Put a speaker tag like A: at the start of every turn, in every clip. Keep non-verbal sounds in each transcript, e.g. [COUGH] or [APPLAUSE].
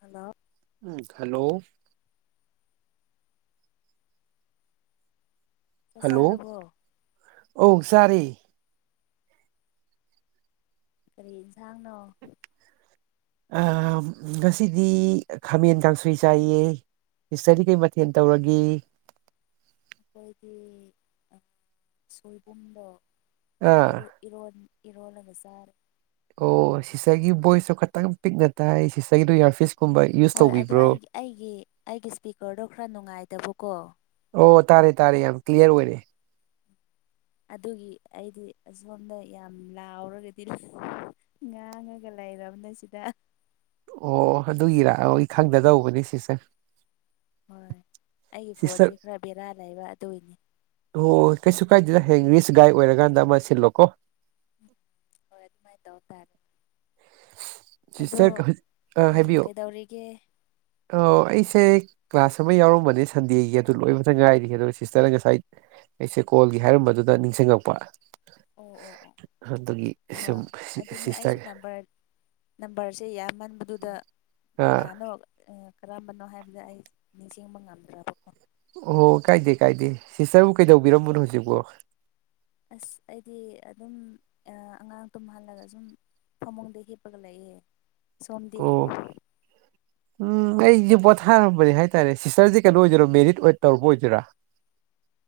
A: hello
B: hello
A: ꯆꯁꯥꯔꯕꯣ
B: ꯁꯔꯔꯤ
A: ꯀꯔꯤ ꯌꯦꯟꯁꯥꯡꯅꯣ
B: ꯉꯁꯤꯗꯤ ꯈꯥꯃꯦꯟ ꯀꯥꯡꯁꯣꯏ ꯆꯥꯏꯌꯦ ꯏꯁꯇꯔꯤ ꯀꯩ ꯃꯊꯦꯜ ꯇꯧꯔꯒꯦ
A: ꯑꯩꯈꯣꯏꯒꯤ ꯁꯣꯏꯕꯨꯝꯗꯣ ꯑꯣ
B: ꯑꯥ
A: ꯏꯔꯣꯟ ꯏꯔꯂ ꯑꯗꯨꯖꯔ
B: ꯑꯣ ꯁꯤꯁꯔꯒꯤ ꯚꯣꯏꯁꯁꯨꯣ ꯈꯇꯪ ꯄꯤꯛꯅ ꯇꯥꯏ ꯁꯤꯁꯔꯒꯤꯗꯨꯣ ꯏꯌꯥꯔꯐꯤꯁ
A: ꯍꯣꯏ ꯑꯗꯣ ꯑꯩ ꯑꯩꯒꯤ ꯑꯩꯒꯤ ꯏꯁꯄꯤꯀꯔꯗꯣ ꯈꯔ ꯅꯨꯡꯉꯥꯏꯇꯕꯀꯣ
B: ꯑꯣ ꯇꯥꯔꯦ ꯇꯥꯔꯦ ꯌꯥꯝ ꯀ꯭ꯂꯤꯌꯥꯔ ꯑꯣꯏꯔꯦ
A: ꯑꯗꯨꯒꯤ ꯑꯩꯗꯤ ꯑꯁꯣꯝꯗ ꯌꯥꯝ ꯂꯥꯎꯔꯒꯗꯤ ꯉꯥꯡꯉꯒ ꯂꯩ ꯝ ꯅ ꯁꯤꯗ
B: ꯑꯣ ꯑꯗꯨꯒꯤꯔꯥ ꯑꯩ ꯑꯩ ꯈꯪꯗꯗꯧꯕꯅꯤ ꯁꯤꯁꯦ
A: ꯍꯣꯏ ꯑꯩꯒꯤ ꯐꯣꯟꯁꯦ ꯈꯔ ꯕꯦꯔꯥ ꯂꯩꯕ ꯑꯗꯨꯏꯅꯤ
B: ꯍꯦꯡꯂꯤꯁ ꯒꯥꯏ ꯑꯣꯏꯔꯀꯥꯟꯗ ꯑꯃ ꯁꯤꯜꯂꯣꯀꯣ
A: ꯍ ꯑꯦꯗꯃꯥꯏ ꯇꯧꯇꯥꯔꯦ
B: ꯁꯤꯁꯇꯔ ꯑ ꯍꯥꯏꯕꯤꯌꯣ
A: ꯀꯩꯗꯧꯔꯤꯒꯦ
B: ꯑ ꯑꯩꯁꯦ ꯀ꯭ꯂꯥꯁ ꯑꯃ ꯌꯥꯎꯔꯝꯕꯅꯦ ꯁꯟꯗꯦꯒꯤ ꯑꯗꯨ ꯂꯣꯏ ꯃꯊꯪ ꯉꯥꯏꯔꯤ ꯑꯗꯨꯒ ꯁꯤꯁꯇꯔꯅ ꯉꯁꯥꯏ ꯑꯩꯁꯦ ꯀꯣꯜꯒꯤ ꯍꯥꯏꯔꯝꯕꯗꯨꯅ ꯅꯤꯡꯁꯤꯡꯉꯛꯄ
A: ꯑꯣ ꯑꯣ ꯑꯣ
B: ꯍꯗꯒꯤ
A: ꯍꯣꯏ
B: ꯁ
A: ꯍꯣꯏ ꯑꯗꯨꯅꯦ
B: ꯁꯤꯁ
A: ꯑꯩꯁꯨ
B: ꯊꯒꯦ
A: ꯅꯝꯕꯔ ꯅꯝꯕꯔꯁꯦ ꯌꯥꯝꯃꯟꯕꯗꯨꯗ
B: ꯑꯥ
A: ꯀꯅꯥꯅꯣ ꯀꯔꯝꯕꯅꯣ ꯍꯥꯏꯕꯗ ꯑꯩ ꯅꯤꯡꯁꯤꯡꯕ ꯉꯝꯗ꯭ꯔꯕ ꯀꯣ
B: ꯑꯣ ꯀꯥꯏꯗꯦ ꯀꯥꯏꯗꯦ ꯁꯤꯁꯇꯔꯕꯨ ꯀꯩꯗꯧꯕꯤꯔꯝꯕꯅꯣ ꯍꯧꯖꯤꯛꯐꯣ
A: ꯑꯁ ꯑꯩꯗꯤ ꯑꯗꯨꯝ ꯑꯉꯥꯡ ꯇꯨꯝꯍꯜꯂꯒ ꯁꯨꯝ ꯐꯃꯨꯡꯗ ꯍꯤꯞꯄꯒ ꯂꯥꯛꯑꯦ ꯁꯣꯝꯗꯤ
B: ꯑꯣ ꯎꯝ ꯑꯩꯁꯦ ꯄꯣꯊꯥꯔꯝꯕꯅꯦ ꯍꯥꯏꯇꯥꯔꯦ ꯁꯤꯁꯇꯔꯁꯦ ꯀꯩꯅꯣ ꯑꯣꯏꯗꯣꯏꯔꯥ ꯃꯦꯔꯤꯠ ꯇꯧꯔꯨꯄ ꯑꯣꯏꯗꯣꯏꯔꯥ [UNINTELLIGIBLE]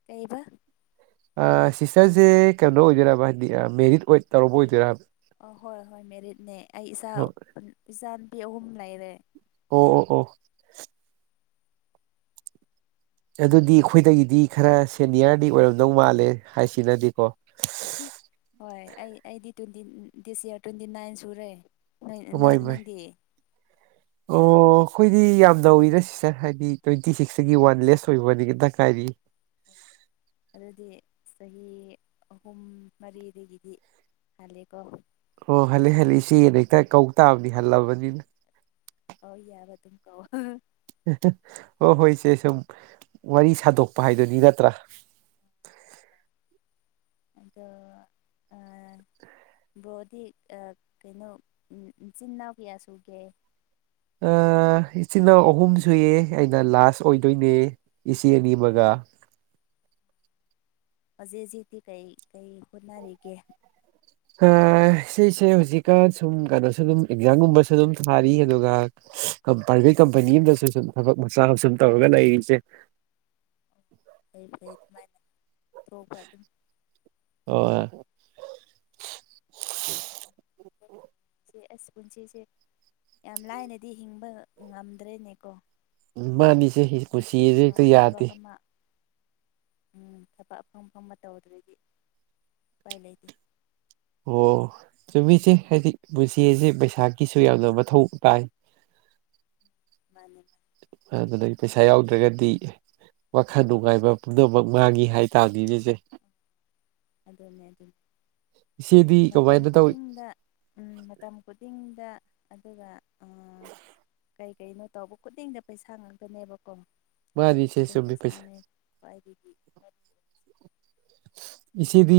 A: ꯀꯩꯕ
B: ꯁꯤꯁꯇꯔꯁꯦ ꯀꯩꯅꯣ ꯑꯣꯏꯗꯣꯏꯕꯥ ꯍꯥꯏꯗꯤ ꯃꯦꯔꯤꯠ ꯑꯣꯏ ꯇꯧꯔꯝꯕ ꯑꯣꯏꯗꯣꯏꯕ
A: ꯑ ꯍꯣꯏ ꯍꯣꯏ ꯃꯦꯔꯤꯠꯅꯦ ꯑꯩ ꯏꯆꯥ
B: ꯑꯣ
A: ꯏꯆꯥ ꯅꯨꯄꯤ ꯑꯍꯨꯝ ꯂꯩꯔꯦ
B: ꯑꯣ ꯑꯣ ꯑꯣ ꯑꯗꯨꯗꯤ ꯑꯩꯈꯣꯏꯗꯒꯤꯗꯤ ꯈꯔ ꯁꯦꯅꯤꯌꯔꯗꯤ ꯑꯣꯏꯔꯝꯗꯧ ꯃꯥꯜꯂꯦ ꯍꯥꯏꯁꯤꯅꯗꯤꯀꯣ
A: ꯍꯣꯏ ꯑꯩ ꯑꯩꯗꯤ twenty this year twenty nine ꯁꯨꯔꯦ ꯅꯣꯏ
B: ꯏ ꯥꯏ
A: ꯅꯪꯗꯤ
B: ꯑꯣ ꯑꯩꯈꯣꯏꯗꯤ ꯌꯥꯝ ꯅꯧꯔꯤꯅ ꯁꯤꯁꯇꯔ ꯍꯥꯏꯗꯤ ꯇ꯭ꯋꯦꯟꯇꯤ ꯁꯤꯛꯁꯇꯒꯤ ꯋꯥꯟ ꯂꯦꯁ ꯑꯣꯏꯕꯅꯤꯇ ꯀꯥꯏꯔꯤ [INAUDIBLE]
A: ꯑꯗꯨꯗꯤ ꯆꯍꯤ ꯑꯍꯨꯝ ꯃꯔꯤꯗꯒꯤꯗꯤ ꯍꯥꯜꯂꯦꯀꯣ
B: ꯑꯣ ꯍꯜꯂꯤ ꯍꯜꯂꯤ ꯁꯤꯅ ꯍꯦꯛꯇ ꯀꯧ ꯇꯥꯕꯅꯤ ꯍꯜꯂꯕꯅꯤꯅ
A: ꯍ ꯌꯥꯔ ꯑꯗꯨꯀ
B: ꯍꯣꯏ ꯍꯣꯏ ꯏꯆꯦ ꯁꯨꯝ ꯋꯥꯔꯤ ꯁꯥꯗꯣꯛꯄ ꯍꯥꯏꯗꯨꯅꯤ ꯅꯠꯇ꯭ꯔꯥ [INAUDIBLE]
A: ꯑꯗꯣ ꯑ ꯕ꯭ꯔꯣꯗꯤ ꯀꯩꯅꯣ ꯏꯆꯤꯟ ꯏꯅꯥꯎ ꯀꯌꯥ ꯁꯨꯒꯦ
B: ꯏꯆꯤꯜ ꯏꯅꯥꯎ ꯑꯍꯨꯝ ꯁꯨꯏꯌꯦ ꯑꯩꯅ ꯂꯥꯁ ꯑꯣꯏꯗꯣꯏꯅꯦ ꯏꯆꯦ ꯑꯅꯤ ꯑꯃꯒ [UNINTELLIGIBLE]
A: ꯍꯧꯖꯤꯖꯤꯗꯤꯤ ꯀꯩ ꯀꯩ ꯍꯣꯠꯅꯔꯤꯒꯦ
B: ꯁꯤꯁꯦ ꯍꯧꯖꯤꯛꯀ ꯁꯨꯝ ꯀꯩꯅꯣꯁꯨ ꯑꯗꯨꯝ ꯑꯦꯛꯖꯥꯝꯒꯨꯝꯕꯁꯨ ꯑꯗꯨꯝ ꯊꯥꯔꯤ ꯑꯗꯨꯒ ꯄ꯭ꯔꯥꯏꯚꯦꯠ ꯀꯝꯄꯅꯤ ꯑꯗꯁꯨ ꯁꯨꯝ ꯊꯕꯛ ꯃꯆꯥ ꯑꯃ ꯁꯨꯝ ꯇꯧꯔꯒ ꯂꯩꯔꯤꯁꯦ
A: ꯑꯩ ꯐꯩ ꯑꯗꯨꯃꯥꯏꯅ ꯇꯧꯕꯄ ꯑꯗꯨꯝ
B: ꯑꯣ
A: ꯆꯦ ꯑꯁꯤꯁ ꯄꯨꯟꯁꯤꯁꯦ ꯌꯥꯝ ꯂꯥꯏꯅꯦꯗꯤ ꯍꯤꯡꯕ ꯉꯝꯗ꯭ꯔꯦꯅꯦꯀꯣ
B: ꯎ ꯃꯥꯅꯤꯁꯦ ꯄꯨꯟꯁꯤꯁꯦ
A: ꯑꯃ
B: ꯍꯦꯛꯇ
A: ꯊꯕꯛ
B: ꯌꯥꯗꯦ
A: ꯑꯃ ꯎꯝ ꯊꯕꯛ ꯑꯝ ꯑ ꯐꯕ ꯇꯧꯗ꯭ꯔꯗꯤ ꯎꯄꯥꯏ ꯂꯩꯇꯦ
B: ꯑꯣ ꯆꯨꯝꯃꯤꯁꯦ ꯍꯥꯏꯗꯤ ꯄꯨꯟꯁꯤꯁꯦ ꯄꯩꯁꯥꯀꯤꯁꯨ ꯌꯥꯝꯅ ꯃꯊꯧ ꯇꯥꯏ [INAUDIBLE]
A: ꯃꯥꯅꯤ ꯃꯥ
B: ꯑꯗꯨꯗꯒꯤ ꯄꯩꯁꯥ ꯌꯥꯎꯗ꯭ꯔꯒꯗꯤ ꯋꯥꯈꯜ ꯅꯨꯡꯉꯥꯏꯕ ꯄꯨꯝꯅꯃꯛ ꯃꯥꯡꯉꯤ ꯍꯥꯏꯇꯥꯥꯔꯗꯤ ꯂꯩꯖꯩ
A: ꯑꯗꯨꯗꯅꯦꯦ ꯑꯗꯨ
B: ꯏꯆꯦꯗꯤ
A: ꯃꯇꯝ
B: ꯀꯃꯥꯏꯅ ꯇꯧꯏ
A: ꯈꯨꯗꯤꯡꯗ ꯎꯝ ꯃꯇꯝ ꯈꯨꯗꯤꯡꯗ ꯑꯗꯨꯒ
B: [INAUDIBLE]
A: ꯀꯩ ꯀꯩꯅꯣ ꯇꯧꯕ ꯈꯨꯗꯤꯡꯗ ꯄꯩꯁꯥ ꯉꯥꯛꯇꯅꯦꯕ ꯀꯣ
B: ꯃꯥꯅꯤ ꯏꯆꯦ
A: ꯑꯗꯨ
B: ꯆꯨꯝꯃꯤ ꯄꯩꯁꯥ
A: ꯄꯩꯁꯥꯅꯦ ꯈ꯭ꯋꯥꯏꯗꯒꯤꯗꯤ
B: ꯏꯆꯦꯗꯤ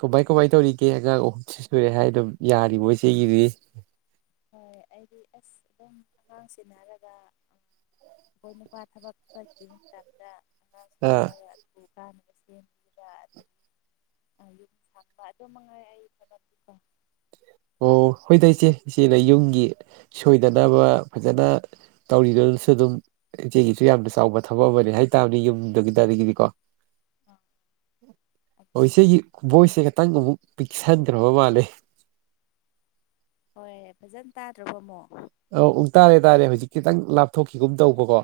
B: ꯀꯃꯥꯏ ꯀꯃꯥꯏ ꯇꯧꯔꯤꯒꯦ ꯑꯉꯥꯡ ꯑꯍꯨꯝꯁꯨ ꯁꯨꯔꯦ ꯍꯥꯏ ꯑꯗꯨꯝ ꯌꯥꯔꯤꯕꯣ ꯏꯆꯦꯒꯤꯗꯤ
A: ꯍꯣꯏ ꯑꯩꯗꯤ ꯑꯁ ꯑꯗꯨꯝ ꯑꯉꯥꯡ ꯁꯤꯟꯅꯔꯒ ꯑ ꯑꯩꯈꯣꯏꯅꯄꯥꯥ ꯊꯕꯈꯤ ꯆꯗ
B: ꯑꯥ
A: ꯀ ꯁꯦꯝ ꯑꯗꯨ ꯁꯥꯄ ꯑꯗꯨ ꯃꯉꯥꯏꯕ
B: ꯑꯣ ꯍꯣꯏꯗ ꯏꯆꯦ ꯏꯆꯦꯅ ꯌꯨꯝꯒꯤ ꯁꯣꯏꯗꯅꯕ ꯐꯖꯅ ꯇꯧꯔꯤꯗꯨ ꯜꯨ ꯑꯗꯨꯝ ꯏꯆꯦꯒꯤꯁꯨ ꯌꯥꯝꯅ ꯆꯥꯎꯕ ꯊꯕꯛ ꯑꯃꯅꯦ ꯍꯥꯏꯇꯥꯥꯔꯅꯤ ꯌꯨꯝꯗꯨꯒꯤꯗ ꯑꯗꯒꯤꯗꯤꯀꯣ ꯍꯧꯁꯦ ꯚꯣꯏꯁꯁꯦ ꯈꯇꯪ ꯑꯃꯨꯛ ꯄꯤꯛꯁꯟꯗ꯭ꯔꯕ ꯃꯥꯜꯂꯦ
A: ꯍꯣꯏ ꯐꯖꯅ ꯇꯥꯗ꯭ꯔꯕ ꯑꯃꯣ
B: ꯑ ꯎ ꯇꯥꯔꯦ ꯇꯥꯔꯦ ꯍꯧꯖꯤꯛ ꯈꯤꯇꯪ ꯂꯥꯞꯊꯣꯛꯈꯤꯒꯨꯝ ꯇꯧꯕꯀꯣ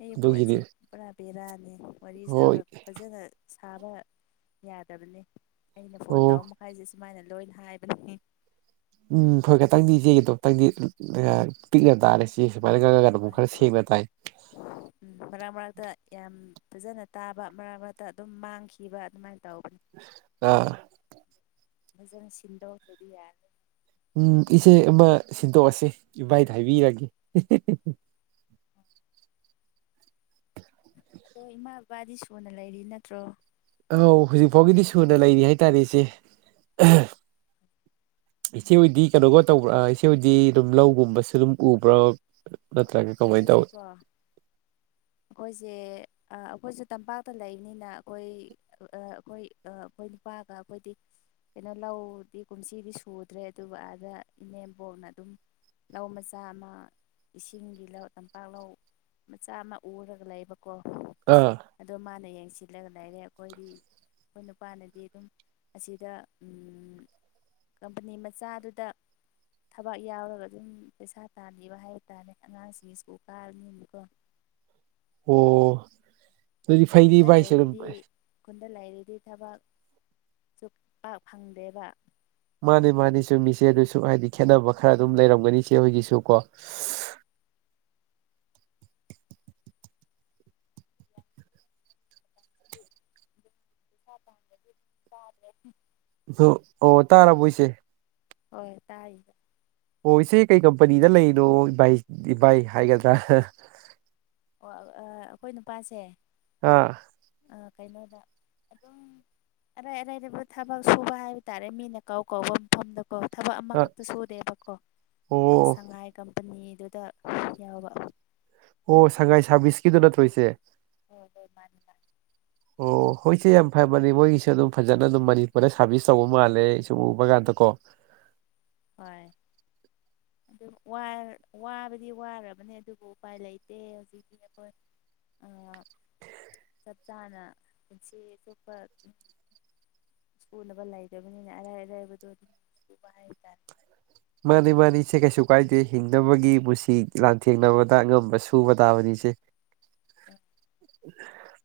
A: ꯑꯩ
B: ꯑꯗꯨꯒꯤꯅꯤ
A: ꯄꯣꯣꯟꯁꯤ ꯄꯨꯔꯥ ꯕꯦꯔꯥꯅꯤ ꯋꯥꯔꯤ
B: ꯍꯣꯏ
A: ꯁꯥꯕ ꯐꯖꯅ ꯁꯥꯕ ꯌꯥꯗꯕꯅꯤ ꯑꯩꯅ ꯐꯣꯟ
B: ꯑꯣ
A: ꯇꯧꯔ ꯃꯈꯥꯏꯁꯦ ꯁꯨꯃꯥꯏꯅ ꯂꯣꯏ ꯍꯥꯏꯕꯅꯤ
B: ꯎꯝ ꯍꯣꯏ ꯈꯈꯤꯇꯪꯗꯤ ꯏꯆꯦꯒꯗꯣꯝꯇꯪꯗꯤ ꯄꯤꯛꯅ ꯇꯥꯔꯦ ꯁꯤꯦ ꯃꯥ ꯒꯔꯗ
A: ꯍꯣꯏ
B: ꯈꯦ ꯁꯦꯡꯕ ꯇꯥꯏ
A: ꯎꯝ ꯃꯔꯛ ꯃꯔꯛꯇ ꯌꯥꯝ ꯐꯖꯅ ꯇꯥꯕ ꯃꯔꯛ ꯃꯔꯛꯇ ꯑꯗꯨꯝ ꯃꯥꯡꯈꯤꯕ ꯑꯗꯨꯃꯥꯏꯅ ꯇꯧꯕꯅꯤ
B: ꯑꯥ
A: ꯖꯅ ꯁꯤꯟꯗꯣ ꯆꯗꯤ ꯌꯥ
B: ꯎꯝ ꯏꯆꯦ ꯑꯃ ꯁꯤꯟꯗꯣꯛꯑꯁꯤ ꯏꯚꯥꯏꯗ ꯍꯥꯏꯕꯤꯔꯒꯦ
A: ꯑꯗꯣ ꯏꯃꯥ ꯕꯕꯥꯗꯤ ꯁꯨꯅ ꯂꯩꯔꯤ ꯅꯠꯇ꯭ꯔꯣ
B: ꯑ ꯍꯧꯖꯤꯛ ꯐꯥꯎꯒꯤꯗꯤ ꯁꯨꯅ ꯂꯩꯔꯤ ꯍꯥꯏꯇꯥꯔꯦ ꯏꯆꯦ ꯏꯆꯦ ꯍꯗꯤ ꯀꯩꯅꯣꯒ ꯇꯧꯕ꯭ꯔꯥ ꯏꯆꯦ ꯍꯗꯤ ꯑꯗꯨꯝ ꯂꯧꯒꯨꯝꯕꯁꯨ ꯑꯗꯨꯝ ꯎꯕ꯭ꯔꯥ
A: ꯑꯩꯈꯣꯏꯁꯦꯀꯣ ꯑꯩꯈꯣꯏꯁꯦ ꯑꯩꯈꯣꯏꯁꯨꯦ ꯇꯝꯄꯥꯛꯇ ꯂꯩꯕꯅꯤꯅ ꯑꯩꯈꯣꯏ ꯑꯩꯈꯣꯏ ꯑꯩꯈꯣꯏ ꯅꯨꯄꯥꯒ ꯑꯩꯈꯣꯏꯗꯤ ꯀꯩꯅꯣ ꯂꯧꯗꯤ ꯀꯨꯝꯁꯤꯗꯤ ꯁꯨꯗ꯭ꯔꯦ ꯑꯗꯨꯒ ꯑꯥꯗ ꯏꯅꯦꯝꯕꯣꯛꯅ ꯑꯗꯨꯝ ꯂꯧ ꯃꯆꯥ ꯑꯃ ꯏꯁꯤꯡꯒꯤ ꯇꯤꯜꯍꯧ ꯇꯝꯄꯥꯛꯂꯧ ꯃꯆꯥ ꯑꯃ ꯎꯔꯒ ꯂꯩꯕꯀꯣ
B: ꯑꯥ
A: ꯑꯗꯣ ꯃꯥꯅ ꯌꯦꯡꯁꯤ ꯁꯤꯜꯂꯒ ꯂꯩꯔꯦ ꯑꯩꯈꯣꯏꯗꯤ ꯑꯩꯈꯣꯏ ꯅꯨꯄꯥꯅꯗꯤ ꯑꯗꯨꯝ ꯑꯁꯤꯗ ꯀꯝꯄꯅꯤ ꯃꯆꯥꯗꯨꯗ ꯊꯕꯛ ꯌꯥꯎꯔꯒ ꯑꯗꯨꯝ ꯄꯩꯁꯥ ꯇꯥꯕꯤꯕ ꯍꯥꯏꯕ ꯇꯥꯔꯦ ꯑꯉꯥꯡꯁꯤꯡ ꯃꯤꯀ ꯀꯥꯔꯃꯤꯀ
B: ꯑꯣ ꯑꯗꯨꯗꯤ ꯐꯥꯏꯗꯤ ꯄꯥꯏꯁ ꯑꯗꯨ
A: ꯑꯗ ꯂꯩꯔꯤꯗꯤ ꯊꯕꯛ ꯁꯨ ꯄ ꯐꯪꯗꯦꯕ
B: ꯃꯥꯅꯤ ꯃꯥꯅꯤ ꯆꯨꯝꯃꯤꯁꯦ
A: ꯎꯝ
B: ꯑꯗꯨꯁꯨ ꯍꯥꯏꯗꯤ ꯈꯦꯠꯅꯕ ꯈꯔ
A: ꯑꯗꯨ
B: ꯑꯗꯨꯝ ꯂꯩꯔꯝꯒꯅꯤꯁꯦ ꯑꯩꯈꯣꯏꯒꯤꯁꯨ ꯆꯀꯣ
A: [INAUDIBLE]
B: ꯑꯣ ꯇꯥꯔꯕꯣꯏꯁꯦ
A: ꯍꯣꯏ ꯇꯥꯏꯦ
B: ꯑꯣ ꯏꯆꯦ ꯀꯩ ꯀꯝꯄꯅꯤꯗ ꯂꯩꯔꯤꯅꯣ ꯏꯚ ꯏꯚꯥꯏ ꯍꯥꯏꯒꯗ꯭ꯔꯥ
A: ꯑꯣ ꯑꯩꯈꯣꯏ ꯅꯨꯄꯥꯁꯦ
B: ꯑꯥ
A: ꯀꯩꯅꯣꯗ ꯑꯗꯨꯝ ꯑꯔꯥꯏ ꯑꯔꯥꯏꯕꯨ ꯊꯕꯛ ꯁꯨꯕ ꯍꯥꯏꯕ ꯇꯥꯔꯦ ꯃꯤꯅ ꯀꯥꯎ ꯀꯧꯕ ꯃꯐꯝꯗ ꯀꯣ ꯊꯕꯛ
B: ꯑꯥ
A: ꯑꯃꯈꯛꯇ ꯁꯨꯗꯦꯕꯀꯣ
B: ꯑꯣ
A: ꯁꯉꯥꯏꯒꯝ ꯑꯅꯤꯗꯨꯗ ꯌꯥꯎꯕ
B: ꯑꯣ ꯁꯉꯥꯏ ꯁꯥꯔꯚꯤꯁꯁꯀꯤꯗꯨ ꯅꯠꯇꯣꯏꯁꯦ
A: ꯍꯗꯣꯏ ꯃꯥ
B: ꯑꯣ ꯍꯣꯏꯁꯦ ꯌꯥꯝ ꯐ ꯃꯥꯅꯤ ꯃꯣꯏꯒꯤꯁꯨ ꯑꯗꯨꯝ ꯐꯖꯅ ꯑꯗꯨꯝ ꯃꯅꯤꯄꯨꯔ ꯁꯥꯔꯚꯤꯁ ꯇꯧꯕ ꯃꯥꯜꯂꯦ ꯁꯨꯝ ꯎꯕ ꯀꯥꯟꯗ ꯀꯣ
A: ꯍꯣꯏ
B: [INAUDIBLE]
A: ꯑꯗꯨ ꯋꯥꯕꯗꯤ ꯋꯥꯔꯕꯅꯦ ꯑꯗꯨꯕꯨ ꯎꯄꯥꯏ ꯂꯩꯇꯦ ꯍꯧꯖꯤꯛꯇꯤ ꯑꯩꯈꯣꯏ ꯆꯞ ꯆꯥꯅ ꯄꯨꯟꯁꯤ ꯑꯆꯨꯞꯄ ꯁ꯭ꯀꯨꯜꯕ ꯂꯩꯗꯕꯅꯤꯅꯦ ꯑꯔꯥꯏ ꯑꯔꯥꯏꯕꯗꯣ ꯑꯗꯨꯝ ꯁꯨꯕ ꯍꯥꯏꯇꯥꯔꯦ
B: ꯃꯥꯅꯤ ꯃꯥꯅꯤꯁꯦ ꯀꯩꯁꯨ ꯀꯥꯏꯗꯦ ꯍꯤꯡꯅꯕꯒꯤ ꯄꯨꯟꯁꯤ ꯂꯥꯟꯊꯦꯡꯅꯕꯗ ꯑꯉꯝꯕ ꯁꯨꯕ ꯇꯥꯕꯅꯤꯅ ꯁꯦ
A: ꯑ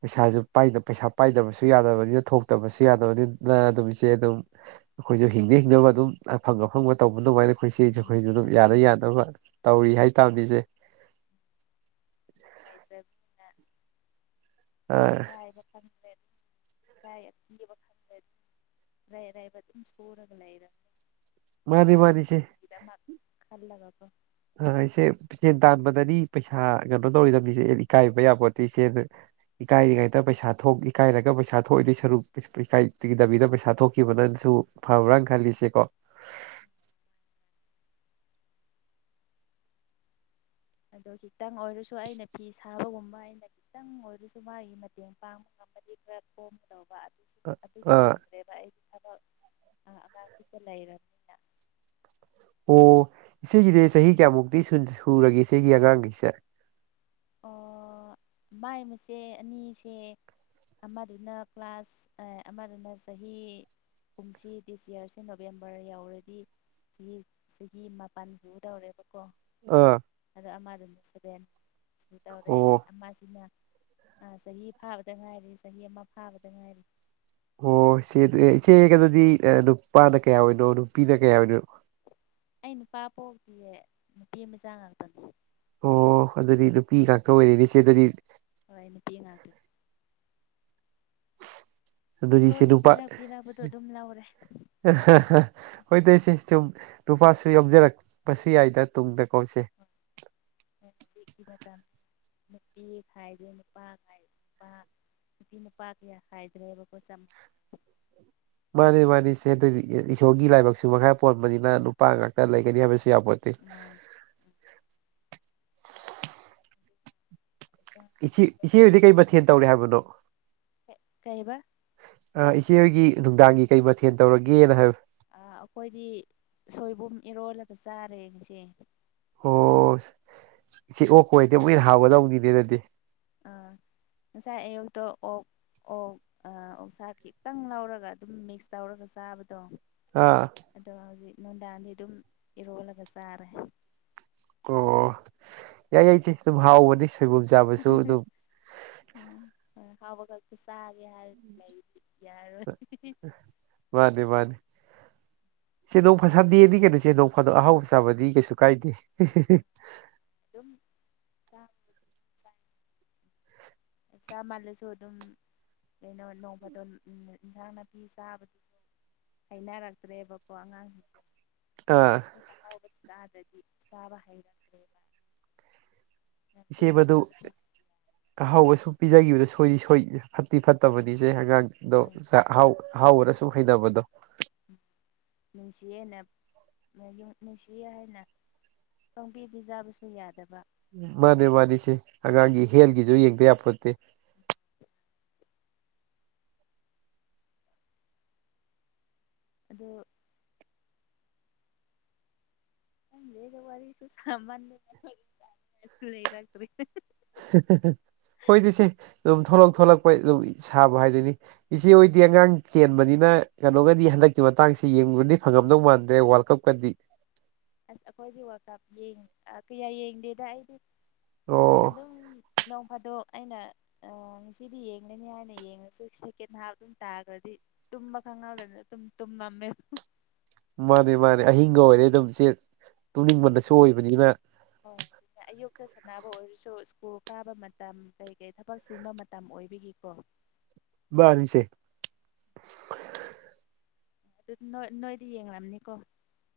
B: ꯎ ꯄꯩꯁꯥꯁꯨ ꯄꯩꯁꯥ ꯄꯥꯏꯗꯕꯁꯨ ꯌꯥꯗꯕꯅꯤꯅ ꯊꯣꯛꯇꯕꯁꯨ ꯌꯥꯗꯕꯅꯤꯅ ꯑꯗꯨꯝ ꯏꯆꯦ ꯑꯗꯨꯝ ꯑꯩꯈꯣꯏꯁꯨ ꯍꯤꯡꯅ ꯍꯤꯡꯗꯒ ꯑꯗꯨꯝ ꯑꯪ ꯑꯐꯪꯕ ꯇꯧꯕ ꯑꯗꯨꯃꯥꯏꯅ ꯑꯩꯈꯣꯏꯁꯤꯁꯨ
A: ꯎꯝ
B: ꯑꯩꯈꯣꯏꯁꯨ ꯑꯗꯨꯝ ꯌꯥꯅ
A: ꯑꯗꯨꯅꯦ ꯑꯗꯨꯅꯦ
B: ꯌꯥꯅꯕ ꯇꯧꯔꯤ ꯍꯥꯏꯇꯥꯥꯔꯅꯤꯁꯦ
A: ꯕ
B: ꯑ
A: ꯕ ꯔꯥꯏꯕ ꯃꯇꯝꯝ ꯁꯣꯔꯒ ꯂꯩꯔꯦ
B: ꯃꯥꯅꯤ
A: ꯃꯆꯥ
B: ꯃꯥꯅꯤ ꯏꯆꯦ
A: ꯃꯁꯨꯨꯒꯤꯗ ꯑꯃ ꯈꯜꯂꯕꯀꯣ
B: ꯏꯆꯦ ꯁꯦꯟ ꯇꯥꯟꯕꯗꯅꯤ ꯄꯩꯁꯥ ꯀꯩꯅꯣ ꯇꯧꯔꯤꯗꯕꯅꯤꯁꯦ ꯏꯀꯥꯏꯕ ꯌꯥꯕꯣꯠꯇꯦ ꯏꯆꯦ ꯏꯀꯥꯏꯔꯤꯉꯩꯗ ꯄꯩꯁꯥ ꯊꯣꯛ ꯏꯀꯥꯏꯔꯒ ꯄꯩꯁꯥ ꯊꯣꯛꯏꯗꯤ ꯁꯔꯨꯛ ꯏꯀꯥꯏꯒꯤ ꯗꯕꯤꯗ ꯄꯩꯁꯥ ꯊꯣꯛꯈꯤꯕꯅ ꯁ ꯐꯕ꯭ꯔꯥ ꯈꯜꯂꯤꯁꯦ ꯀꯣ
A: ꯑꯗꯣ ꯈꯤꯇꯪ ꯑꯣꯏꯔꯁꯨ ꯑꯩꯅ ꯐꯤ ꯁꯥꯕꯒꯨꯝꯕ ꯑꯩꯅ ꯈꯤꯇꯪ ꯑꯣꯏꯔꯁꯨ ꯃꯥꯒꯤ ꯃꯇꯦꯡ ꯄꯥꯡꯕ ꯉꯝ ꯈꯔ ꯀꯣꯝꯗꯧꯕ ꯑꯗꯨꯁꯨ
B: ꯑꯥ
A: ꯉꯝꯗ꯭ꯔꯦꯕ ꯑꯩ ꯑꯣ ꯑꯒꯤꯀ ꯂꯩꯔꯃꯤ
B: ꯑꯣ ꯏꯆꯦꯒꯤꯗꯤ ꯆꯍꯤ ꯀꯌꯥꯃꯨꯛꯇꯤ ꯁꯨꯔꯒꯦ ꯏꯆꯦꯒꯤ ꯑꯉꯥꯡꯈꯩꯁꯦ
A: ꯑꯣ ꯃꯥꯏ ꯃꯁꯦ ꯑꯅꯤꯁꯦ ꯑꯃꯗꯨꯅ ꯀ꯭ꯂꯥꯁ ꯑꯃꯗꯨꯅ ꯆꯍꯤ ꯀꯨꯝꯁꯤ ꯗꯤꯁ ꯌꯔꯁꯤ ꯅꯣꯕꯦꯝꯕꯔ ꯌꯥꯎꯔꯗꯤ ꯁꯤ ꯁꯤꯒꯤ ꯃꯄꯜꯁꯤ ꯇꯧꯔꯦꯕ ꯀꯣ
B: ꯑꯥ
A: ꯑꯗꯣ ꯑꯃꯗꯨꯗ ꯁꯚꯦꯟ ꯁ ꯇꯧꯔꯦ
B: ꯑꯣ
A: ꯃꯥꯁꯤꯅ ꯆꯍꯤ ꯐꯥꯕꯗ ꯉꯥꯏꯔꯤ ꯆꯍꯤ ꯑꯃ ꯐꯥꯕꯗ ꯉꯥꯏꯔꯤ
B: ꯑꯣ ꯏꯆꯦ ꯏꯆꯦ ꯀ ꯑꯗꯨꯗꯤ ꯅꯨꯄꯥꯅ ꯀꯌꯥ ꯑꯣꯏꯅꯣ ꯅꯨꯄꯤꯅ ꯀꯌꯥ ꯑꯣꯏꯅꯣ
A: ꯑꯩ ꯅꯨꯄꯥ ꯄꯣꯛꯇꯤꯌꯦ ꯅꯨꯄꯤ ꯃꯆꯥ ꯉꯥꯛꯇꯅꯦ
B: ꯑꯣ ꯑꯗꯨꯗꯤ ꯅꯨꯄꯤ ꯉꯥꯛꯇ ꯑꯣꯏꯔꯤꯅꯤꯁꯦ ꯑꯗꯨꯗꯤ
A: ꯑꯩ ꯅꯨꯄꯤ ꯉꯥꯛꯇꯅꯤ
B: ꯑꯗꯨꯗꯤ ꯏꯆꯦ
A: ꯏꯁꯣꯔꯅ
B: ꯅꯨꯄꯥ
A: ꯄꯤꯔ ꯄꯤꯕꯗꯣ ꯑꯗꯨꯝ ꯂꯧꯔꯦ
B: ꯍꯣꯏ ꯇꯣꯏꯁꯦ ꯁꯨꯝ ꯅꯨꯄꯥꯁꯨ ꯌꯥꯎꯖꯔꯛꯄꯁꯨ ꯌꯥꯏꯗ ꯇꯨꯡꯗ ꯀꯧꯁꯦ [INAUDIBLE]
A: ꯍꯧꯖꯤꯛꯀꯤ ꯃꯇꯝ ꯅꯨꯄꯤ ꯈꯥꯏꯗꯨ ꯅꯨꯄꯥ ꯈꯥꯏ ꯅꯨꯄꯥ ꯅꯨꯄꯤ ꯅꯨꯄꯥ ꯀꯌꯥ ꯍꯥꯏꯗ꯭ꯔꯦꯕꯀꯣ ꯆꯝ
B: ꯃꯥꯅꯤ ꯃꯥꯅꯤ ꯁꯦꯟ ꯏꯁꯣꯔꯒꯤ ꯂꯥꯏꯕꯛꯁꯨ ꯃꯈꯥꯏ ꯄꯣꯟꯕꯅꯤꯅ ꯅꯨꯄꯥ ꯉꯥꯛꯇ ꯂꯩꯒꯅꯤ ꯍꯥꯏꯕꯁꯨ ꯌꯥꯄꯠꯇ
A: ꯃꯥꯟꯅꯩ
B: ꯏꯆꯦ ꯏꯆꯦꯗꯨꯗꯤ ꯀꯩ ꯃꯊꯦꯜ ꯇꯧꯔꯦ ꯍꯥꯏꯕꯅꯣ
A: ꯀꯩꯕ
B: ꯑ ꯏꯆꯦꯍꯣꯏꯒꯤ ꯅꯨꯡꯗꯥꯡꯒꯤ ꯀꯩ ꯃꯊꯦꯜ ꯇꯧꯔꯒꯦꯅ ꯍꯥꯏꯕ
A: ꯑꯩꯈꯣꯏꯗꯤ ꯁꯣꯏꯕꯨꯝ ꯏꯔꯣꯜꯂꯒ ꯆꯥꯔꯦꯁꯦ
B: ꯑꯣ ꯁꯤ ꯑꯣ ꯀꯣꯏꯗꯤꯦ ꯃꯨꯏꯅ ꯍꯥꯎꯒꯗꯧꯒꯤꯅꯦꯅꯗꯤ
A: ꯑꯥ ꯉꯁꯥꯏ ꯑꯌꯨꯛꯇ ꯑꯣ ꯑꯣ ꯑ ꯑꯣ ꯁꯥꯥ ꯈꯤꯇꯪ ꯂꯧꯔꯒ ꯑꯗꯨꯝ ꯃꯤꯛꯁ ꯇꯧꯔꯒ ꯆꯥꯕꯗꯣ
B: ꯑꯥ
A: ꯑꯗꯣ ꯍꯧꯖꯤꯛ ꯅꯨꯡꯗꯥꯗꯤ ꯑꯗꯨꯝ ꯏꯔꯣꯜꯂꯒ ꯆꯥꯔꯦ
B: ꯑꯣ ꯌꯥꯏ ꯌꯥꯏꯁꯦ ꯑꯗꯨꯝ ꯍꯥꯎꯕꯅꯤ ꯐꯩꯕꯣꯛ ꯆꯥꯕꯁꯨ ꯑꯗꯨꯝ
A: ꯊꯥꯎꯕꯒꯔ ꯀ ꯁꯔꯦ ꯍꯥꯏ
B: ꯃꯥꯅꯦ ꯃꯥꯅꯤ ꯆꯦ ꯅꯣꯡꯐꯥ ꯁꯟꯗꯦꯗꯤ ꯀꯩꯅꯣ ꯆꯦ ꯅꯣꯡ ꯐꯥꯗ ꯑꯍꯥꯎꯕ ꯆꯥꯕꯗꯤ ꯀꯩꯁꯨ ꯀꯥꯏꯗꯦ
A: ꯑꯗꯨꯝ ꯆ ꯆ ꯑꯦꯁꯥ ꯃꯜꯂꯁꯨꯣ ꯑꯗꯨꯝ ꯀꯩꯅꯣ ꯅꯣꯡꯃꯗꯣ ꯏꯟꯁꯥꯡ ꯅꯥꯄꯤ ꯆꯥꯕꯗꯨ ꯍꯩꯅꯔꯛꯇ꯭ꯔꯦꯕꯀꯣ ꯑꯉꯥꯡꯁꯤꯡꯁꯦ
B: ꯑꯥ
A: ꯑꯗꯨꯒ ꯑꯍꯥꯎꯕꯁꯤꯇꯥꯥꯗꯗꯤ ꯆꯥꯕ ꯍꯩꯔꯛꯇ꯭ꯔꯦꯕ ꯇꯣꯏꯅ
B: ꯏꯆꯦꯕꯗꯨ
A: ꯆꯥꯕꯁꯨ
B: ꯑꯍꯕꯁꯨ ꯄꯤꯖꯈꯤꯕꯗꯣ ꯁꯣꯏꯗꯤ ꯁꯣꯏ ꯐꯠꯇꯤ
A: ꯑꯗꯨꯅ
B: ꯐꯠꯇꯕꯅꯤꯁꯦ ꯑꯉꯥꯡꯗꯣ
A: ꯍꯣꯏ
B: ꯑꯍꯥꯎ ꯑꯍꯥꯎꯕꯔꯁꯨ ꯍꯩꯅꯕꯗꯣ
A: ꯅꯨꯡꯁꯤꯌꯦꯦꯅ ꯅꯨꯡꯁꯤꯌꯦꯦ ꯍꯥꯏꯅ ꯄꯣꯝꯕꯤꯕꯤꯖꯥꯕꯁꯨ ꯌꯥꯗꯕ
B: ꯃꯥꯅꯦ ꯃꯥꯅꯤ ꯁꯤ ꯑꯉꯥꯡꯒꯤ ꯍꯦꯜꯒꯤꯁꯨ ꯌꯦꯡꯗ ꯌꯥꯄꯠꯇꯦ
A: ꯑꯗꯣ ꯦꯒ ꯋꯥꯔꯤꯁꯨ ꯁꯃ ꯂꯩ
B: ꯍ ꯍꯣꯏꯗꯤ ꯏꯆꯦ ꯑꯗꯨꯝ ꯊꯂꯛ ꯊꯣꯂꯛꯄ ꯑꯗꯨꯝ ꯁꯥꯕ ꯍꯥꯏꯗꯣꯏꯅꯤ ꯏꯆꯦ ꯑꯣꯏꯗꯤꯦ ꯑꯉꯥꯡ ꯆꯦꯟꯕꯅꯤꯅ ꯀꯩꯅꯣꯒꯗꯤ ꯍꯟꯗꯛꯀꯤ ꯃꯇꯥꯡꯁꯤ ꯌꯦꯡꯕꯗꯤ ꯐꯪꯉꯝꯗꯧ ꯃꯥꯟꯗ꯭ꯔꯦ ꯋꯥꯔꯜ ꯀꯞꯀꯗꯤ
A: ꯑꯁ ꯑꯩꯈꯣꯏꯒꯤ ꯋꯥꯀꯥꯞ ꯀꯌꯥ ꯌꯦꯡꯗꯦꯗ ꯑꯩꯗꯤ
B: ꯑꯣ
A: ꯑꯗꯨꯝ ꯅꯣꯡꯃꯗ ꯑꯩꯅ ꯉꯁꯤꯗꯤ ꯌꯦꯡꯒꯅꯤ ꯍꯥꯏꯅ ꯌꯦꯡꯉꯁꯨ ꯁꯦꯀꯦꯟ ꯍꯥꯐ ꯑꯗꯨꯝ ꯇꯥꯈ꯭ꯔꯗꯤ ꯇꯨꯝꯕ ꯃꯉ ꯂꯩ ꯇ ꯃꯃꯦ
B: ꯃꯥꯅꯦ ꯃꯥꯅꯦ ꯑꯍꯤꯡꯒ ꯑꯣꯏꯔꯦ ꯑꯗꯨꯝ ꯏ ꯆꯦ ꯇꯨꯡꯅꯤꯡꯕꯗꯁꯨ ꯑꯣꯏꯕꯅꯤꯅ
A: ꯍꯣꯏ ꯑꯗꯨꯗꯤ ꯑꯌꯨꯛꯇ ꯁꯥꯟꯅꯕ ꯑꯣꯏꯔꯁꯨ ꯁ꯭ꯀꯨꯜ ꯀꯥꯕ ꯃꯇꯝ ꯀꯩ ꯀꯩ ꯊꯕꯛ ꯁꯤꯟꯕ ꯃꯇꯝ ꯑꯣꯏ ꯑꯣꯏꯕꯤꯒꯀꯣ
B: ꯅꯤꯁꯦ
A: ꯑꯗꯨ ꯅꯣꯏꯗꯤ ꯌꯦꯡꯂꯕꯅꯤꯀꯣ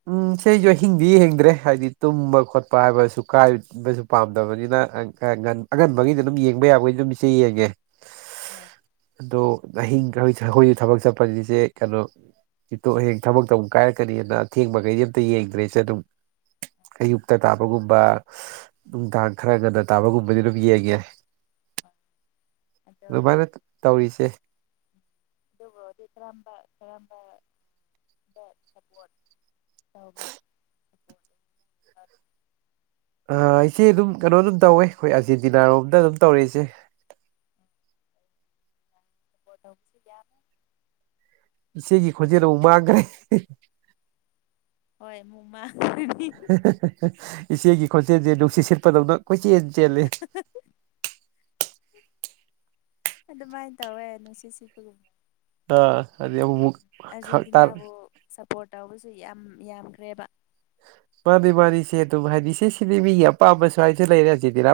B: ꯎꯝ ꯁꯤꯁꯨ ꯑꯍꯤꯡꯗꯤ ꯍꯡꯗ꯭ꯔꯦ ꯍꯥꯏꯕꯗꯤ ꯇꯨꯝꯕ ꯈꯣꯠꯄ ꯍꯥꯏꯕꯁꯨ ꯀꯥꯏꯕꯁꯨ ꯄꯥꯝꯗꯕꯅꯤꯅ ꯑꯉꯟꯕꯒꯤꯗꯤ ꯑꯗꯨꯝ ꯌꯦꯡꯕ ꯌꯥꯕꯒꯤ ꯑꯗꯨꯝ ꯏꯆꯦ ꯌꯦꯡꯉꯦ
A: ꯑ
B: ꯑꯗꯣ ꯑꯍꯤꯡ ꯑꯩꯈꯣꯏꯁꯨ ꯊꯕꯛ ꯆꯠꯄꯅꯤꯁꯦ ꯀꯩꯅꯣ ꯁꯤꯤꯇꯣꯛ ꯍꯌꯦꯡ ꯊꯕꯛꯇ ꯑꯃꯨꯛ ꯀꯥꯏꯔꯛꯀꯅꯤꯅ ꯑꯊꯦꯡꯕꯈꯩꯗꯤ ꯑꯝꯇ ꯌꯦꯡꯗ꯭ꯔꯦꯁꯦ ꯑꯗꯨꯝ ꯑꯌꯨꯛꯇ ꯇꯥꯕꯒꯨꯝꯕ ꯅꯨꯡꯗꯥꯡ ꯈꯔ ꯉꯟꯅ ꯇꯥꯕꯒꯨꯝꯕꯗꯤ ꯑꯗꯨꯝ ꯌꯦꯡꯉꯦ [INAUDIBLE]
A: ꯍꯣꯏ ꯑꯗꯣ
B: ꯑꯗꯨꯃꯥꯏꯅ ꯇꯧꯔꯤꯁꯦ
A: ꯑꯗꯨꯕꯨꯗꯤ ꯀꯔꯝꯕ ꯀꯔꯝꯕ
B: [UNINTELLIGIBLE]
A: ꯇꯧꯕ
B: ꯏꯆꯦ ꯑꯗꯨꯝ ꯀꯩꯅꯣ ꯑꯗꯨꯝ ꯇꯧꯋꯦ ꯑꯩꯈꯣꯏ ꯑꯥꯔꯖꯦꯟꯇꯤꯅꯥꯔꯣꯝꯗ ꯑꯗꯨꯝ ꯇꯧꯔꯦ ꯏꯆꯦ
A: ꯣꯗꯁꯤ ꯌꯥ
B: ꯏꯆꯦꯒꯤ ꯈꯣꯟꯖꯦꯜꯧ ꯃꯥꯡꯈꯥꯏ
A: ꯍꯣꯏ ꯃꯣꯃ
B: ꯏꯆꯦꯒꯤ ꯈꯣꯟꯆꯦꯜꯁꯦ ꯅꯨꯡꯁꯤꯠ ꯁꯤꯠꯄꯗꯧꯅ ꯀꯣꯏꯆꯦꯜ [INAUDIBLE]
A: ꯑꯗꯨꯃꯥꯏꯅ ꯇꯧꯋꯦ ꯅꯨꯡ ꯁꯤ ꯁꯤꯕꯒꯨꯝꯕ
B: ꯑ ꯑꯗꯨꯗꯤ ꯇꯔ
A: ꯑꯗꯨ ꯌꯥꯝ ꯌꯥꯝꯈ꯭ꯔꯦꯕ
B: ꯃꯥꯅꯤ ꯃꯥꯅꯤꯁꯦ ꯑꯗꯨꯝ ꯍꯥꯏꯗꯤ ꯁꯤ ꯁꯤꯅꯤ ꯃꯤꯒꯤ ꯑꯄꯥꯝꯕ ꯁ꯭ꯋꯥꯏꯁꯦ ꯂꯩꯔꯦ ꯍꯧꯖꯤꯗꯤꯔ